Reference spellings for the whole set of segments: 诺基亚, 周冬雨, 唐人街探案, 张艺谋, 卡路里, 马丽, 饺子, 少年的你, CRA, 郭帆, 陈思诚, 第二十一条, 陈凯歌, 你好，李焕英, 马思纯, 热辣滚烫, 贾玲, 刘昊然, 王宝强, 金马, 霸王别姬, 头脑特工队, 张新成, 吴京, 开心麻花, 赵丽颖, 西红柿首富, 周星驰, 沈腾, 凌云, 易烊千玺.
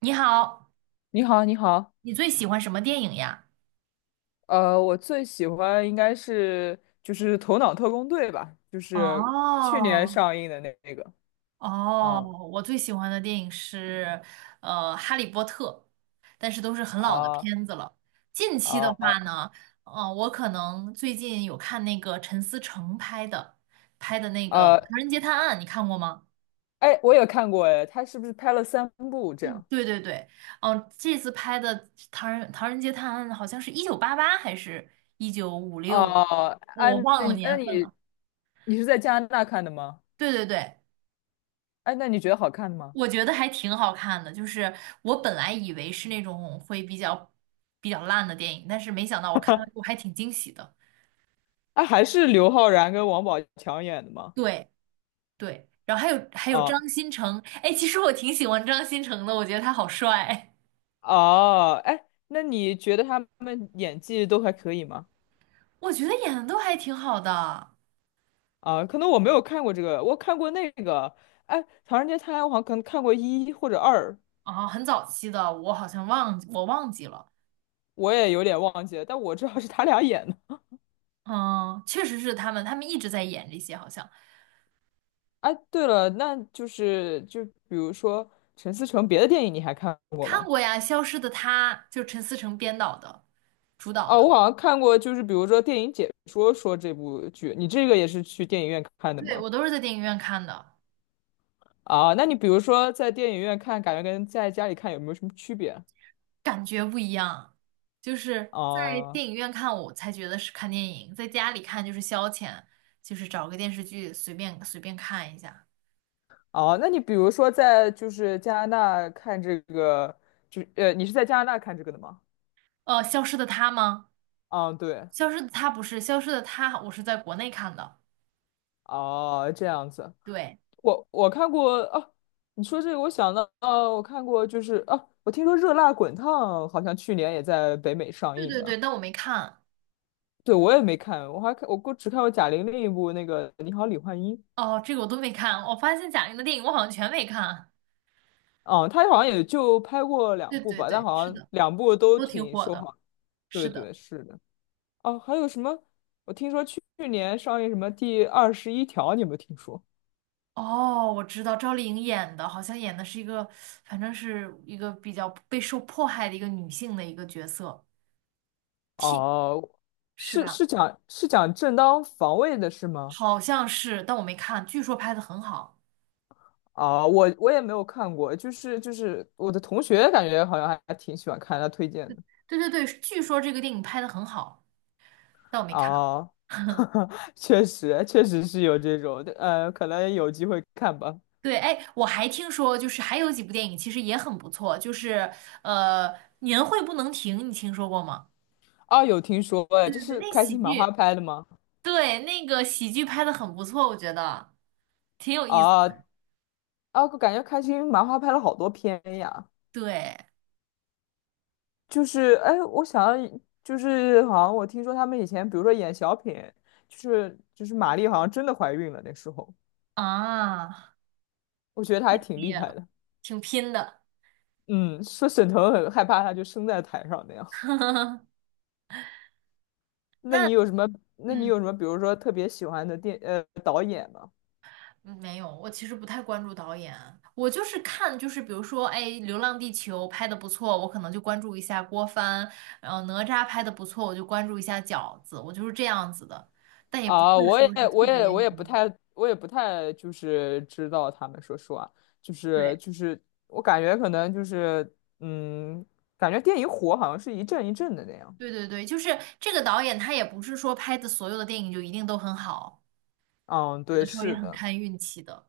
你好，你好，你好，你最喜欢什么电影呀？我最喜欢应该是就是《头脑特工队》吧，就是去年哦上映的那个，哦，嗯我最喜欢的电影是《哈利波特》，但是都是很老的啊片子了。近期的啊话呢，我可能最近有看那个陈思诚拍的那个啊，《唐人街探案》，你看过吗？哎，我也看过。哎，他是不是拍了3部这样？对对对，嗯、这次拍的《唐人街探案》好像是1988还是1956吧，哦、啊，哦我那忘了那年份你了。你是在加拿大看的吗？对对对。哎，那你觉得好看吗？我觉得还挺好看的，就是我本来以为是那种会比较烂的电影，但是没想到我看了我还挺惊喜的。哎，还是刘昊然跟王宝强演的吗？对对，然后还有啊张新成，哎，其实我挺喜欢张新成的，我觉得他好帅，哦，哎，那你觉得他们演技都还可以吗？我觉得演的都还挺好的。啊，可能我没有看过这个，我看过那个。哎，《唐人街探案》我好像可能看过1或者2，啊，很早期的，我好像我忘记了。我也有点忘记了，但我知道是他俩演的。嗯，确实是他们，一直在演这些，好像哎，对了，那就是比如说陈思诚别的电影你还看过看吗？过呀，《消失的她》就陈思诚编导的，主导哦，的，我好像看过，就是比如说电影解说说这部剧，你这个也是去电影院看的对，吗？我都是在电影院看的。啊，那你比如说在电影院看，感觉跟在家里看有没有什么区别？就是啊？在啊电影院看我才觉得是看电影，在家里看就是消遣，就是找个电视剧随便随便看一下。哦，那你比如说在就是加拿大看这个，就你是在加拿大看这个的吗？《消失的她》吗？啊，对，《消失的她》不是《消失的她》，我是在国内看的。哦，这样子，对，我看过啊。你说这个，我想到，啊，我看过就是啊，我听说《热辣滚烫》好像去年也在北美上对映对的。对，但我没看。对，我也没看，我还看我过只看过贾玲另一部那个《你好，李焕英》。哦，这个我都没看。我发现贾玲的电影我好像全没看。啊，她好像也就拍过两对部对吧，但对，好是像的，两部都都挺挺火受的。好。对是对的。是的。哦，还有什么？我听说去年上映什么第21条，你有没有听说？哦，我知道赵丽颖演的，好像演的是一个，反正是一个比较被受迫害的一个女性的一个角色，替，哦，是是吧？是讲是讲正当防卫的是吗？好像是，但我没看，据说拍的很好。啊，我也没有看过，就是我的同学感觉好像还挺喜欢看，他推荐的。对对对，据说这个电影拍的很好，但我没看。啊，确实确实是有这种，可能有机会看吧。对，哎，我还听说，就是还有几部电影其实也很不错，就是呃，《年会不能停》，你听说过吗？啊，有听说哎，对这对对，是那开喜心麻花剧，拍的吗？对，那个喜剧拍的很不错，我觉得挺有意思。啊，啊，我感觉开心麻花拍了好多片呀。对就是哎，我想要就是好像我听说他们以前，比如说演小品，就是马丽好像真的怀孕了那时候，啊，我觉得她还挺毕厉业害了，的。挺拼的。嗯，说沈腾很害怕她就生在台上那样。那那你有什么？那你嗯。有什么？比如说特别喜欢的导演吗？嗯，没有，我其实不太关注导演啊，我就是看，就是比如说，哎，《流浪地球》拍的不错，我可能就关注一下郭帆，然后哪吒拍的不错，我就关注一下饺子，我就是这样子的，但也不啊，会我说也是特我别。也我也不太我也不太就是知道他们说实话，就是对，就是我感觉可能就是嗯，感觉电影火好像是一阵一阵的那样。对对对，就是这个导演他也不是说拍的所有的电影就一定都很好，嗯，有对，的时候也是很的。看运气的。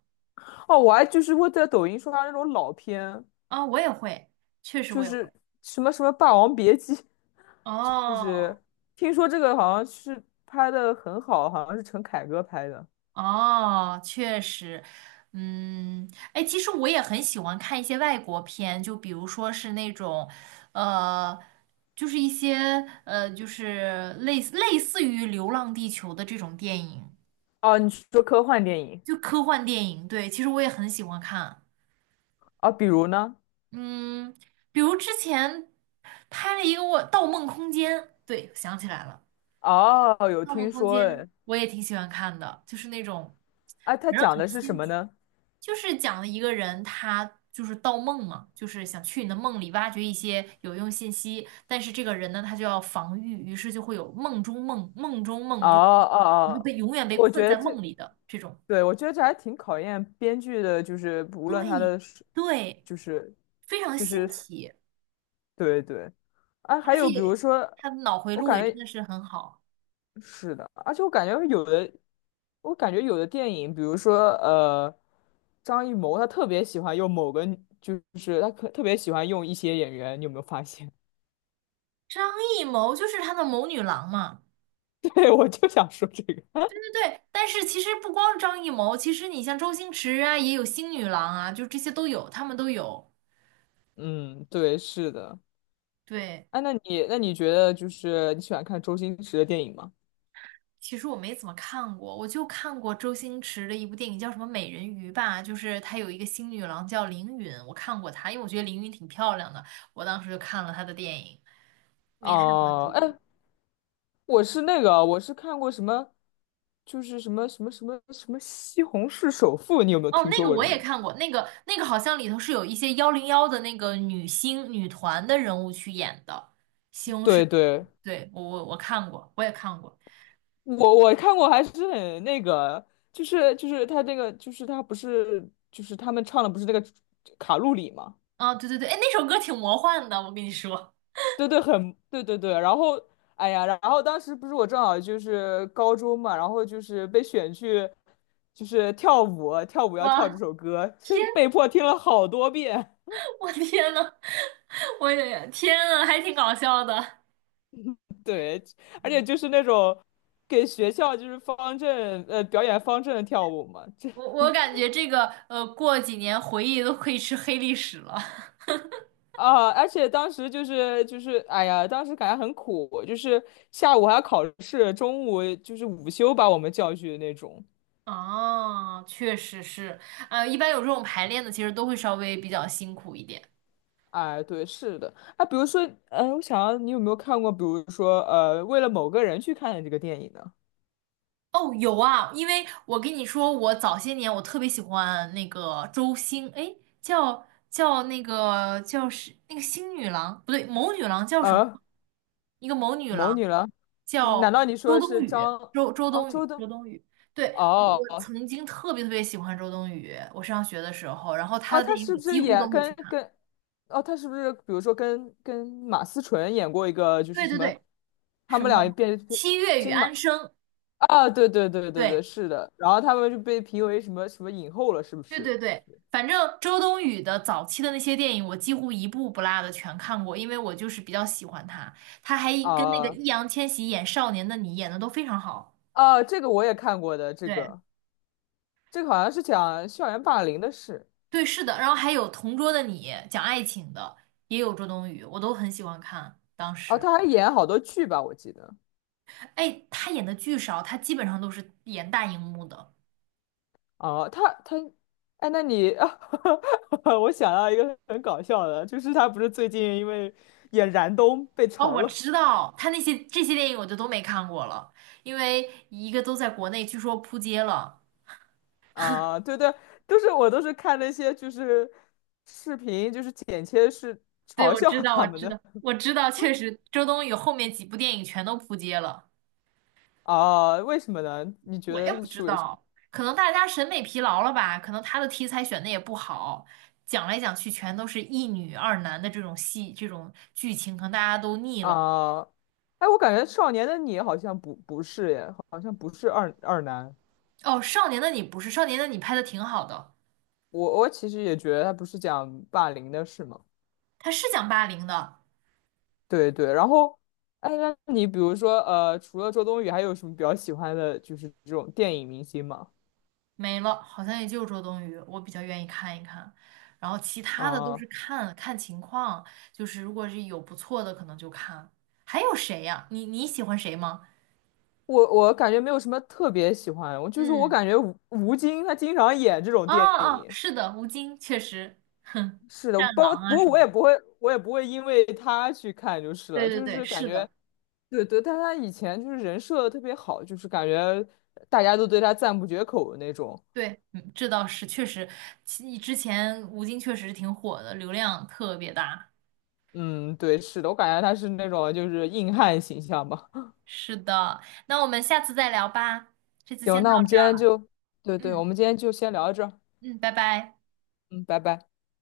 哦，我还就是会在抖音刷到那种老片，啊、我也会，确实我就也会。是什么什么《霸王别姬》，就哦。是听说这个好像是拍的很好，好像是陈凯歌拍的。哦，确实，嗯，哎，其实我也很喜欢看一些外国片，就比如说是那种，呃，就是一些就是类似于《流浪地球》的这种电影，哦，你说科幻电影就科幻电影。对，其实我也很喜欢看，啊，比如呢？嗯，比如之前拍了一个我《盗梦空间》，对，想起来了。哦，有盗梦听空说间》哎。我也挺喜欢看的，就是那种哎，他反正讲很的是什新么奇，呢？就是讲了一个人他就是盗梦嘛，就是想去你的梦里挖掘一些有用信息，但是这个人呢他就要防御，于是就会有梦中梦、梦中哦梦中梦哦然后哦，被永远被我困觉得在这，梦里的这种。对，我觉得这还挺考验编剧的，就是无论他对的是对，就是，非常就是，新奇，对对。啊，还而有比如且说，他的脑回我路也感真觉。的是很好。是的，而且我感觉有的，我感觉有的电影，比如说张艺谋他特别喜欢用某个，就是他可特别喜欢用一些演员，你有没有发现？张艺谋就是他的谋女郎嘛。对，我就想说这个。对，但是其实不光张艺谋，其实你像周星驰啊，也有星女郎啊，就这些都有，他们都有。嗯，对，是的。对，哎，那你觉得就是你喜欢看周星驰的电影吗？其实我没怎么看过，我就看过周星驰的一部电影，叫什么《美人鱼》吧，就是他有一个星女郎叫凌云，我看过她，因为我觉得凌云挺漂亮的，我当时就看了她的电影，没太关注哦，哎，过。我是那个，我是看过什么，就是什么《西红柿首富》，你有没有哦，听那说个过我这也名字？看过，那个好像里头是有一些101的那个女星女团的人物去演的，对对。对，我看过，我也看过。我我看过，还是很那个，就是就是他这个，就是他不是就是他们唱的不是那个卡路里嘛？啊，对对对，哎，那首歌挺魔幻的，我跟你说，对对，很对对对。然后哎呀，然后当时不是我正好就是高中嘛，然后就是被选去就是跳舞，跳舞要跳这哇，首歌，天，被迫听了好多遍。我天呐，我也天呐，还挺搞笑的。对，而且嗯，就是那种给学校就是表演方阵跳舞嘛，这我感觉这个过几年回忆都可以吃黑历史了。啊，而且当时就是哎呀，当时感觉很苦，就是下午还要考试，中午就是午休把我们叫去的那种。啊，确实是，一般有这种排练的，其实都会稍微比较辛苦一点。哎，对，是的。啊，比如说，嗯，我想要你有没有看过，比如说，为了某个人去看的这个电影呢？哦，有啊，因为我跟你说，我早些年我特别喜欢那个周星，哎，叫那个叫是那个星女郎，不对，谋女郎叫什么？啊，一个谋女某郎女郎？难叫道你说周的冬是雨，张？周哦，冬周雨，冬？周冬雨。对，我哦，曾经特别特别喜欢周冬雨，我上学的时候，然后她啊，的她电影是我不几是乎也都会去跟看。跟？哦，她是不是比如说跟马思纯演过一个，就是对什对么？对，他什么们俩变《七月与金安马。生》，啊，对对对对对，对，是的。然后他们就被评为什么什么影后了，是不对是？对就对，是反正周冬雨的早期的那些电影，我几乎一部不落的全看过，因为我就是比较喜欢她。她还跟那个啊易烊千玺演《少年的你》演的都非常好。啊，这个我也看过的，这对个这个好像是讲校园霸凌的事。对，是的。然后还有《同桌的你》讲爱情的，也有周冬雨，我都很喜欢看。当啊，时，他还演好多剧吧，我记得。哎，她演的剧少，她基本上都是演大荧幕的。哦、他，哎，那你，我想到一个很搞笑的，就是他不是最近因为演燃冬被哦，嘲我了吗？知道，她那些这些电影我就都没看过了，因为一个都在国内，据说扑街了。啊，对对，我都是看那些就是视频，就是剪切是对，嘲我笑知道，我他们知的。道，我知道，确实，周冬雨后面几部电影全都扑街了。啊，为什么呢？你觉我也得它不知是为什道，可能大家审美疲劳了吧？可能她的题材选的也不好，讲来讲去全都是一女二男的这种戏，这种剧情，可能大家都腻么了。啊？哎，我感觉《少年的你》好像不是耶，好像不是二男。哦，《少年的你》不是，《少年的你》拍的挺好的，我其实也觉得他不是讲霸凌的事嘛。他是讲霸凌的。对对，然后，哎，那你比如说，除了周冬雨，还有什么比较喜欢的，就是这种电影明星吗？没了，好像也就周冬雨，我比较愿意看一看。然后其他的都啊，是看看情况，就是如果是有不错的，可能就看。还有谁呀？你喜欢谁吗？我感觉没有什么特别喜欢，我嗯，感觉吴京他经常演这种哦电哦，影。是的，吴京确实，哼，是的，战狼不啊过什么，我也不会，我也不会因为他去看就是对了，对就对，是感是觉，的，对对，但他以前就是人设特别好，就是感觉大家都对他赞不绝口的那种。对，嗯这倒是确实，之前吴京确实挺火的，流量特别大。嗯，对，是的，我感觉他是那种就是硬汉形象吧。是的，那我们下次再聊吧，这次行，先到那我们今天就，对这儿，对，我嗯们今天就先聊到这儿。嗯，拜拜。嗯，拜拜。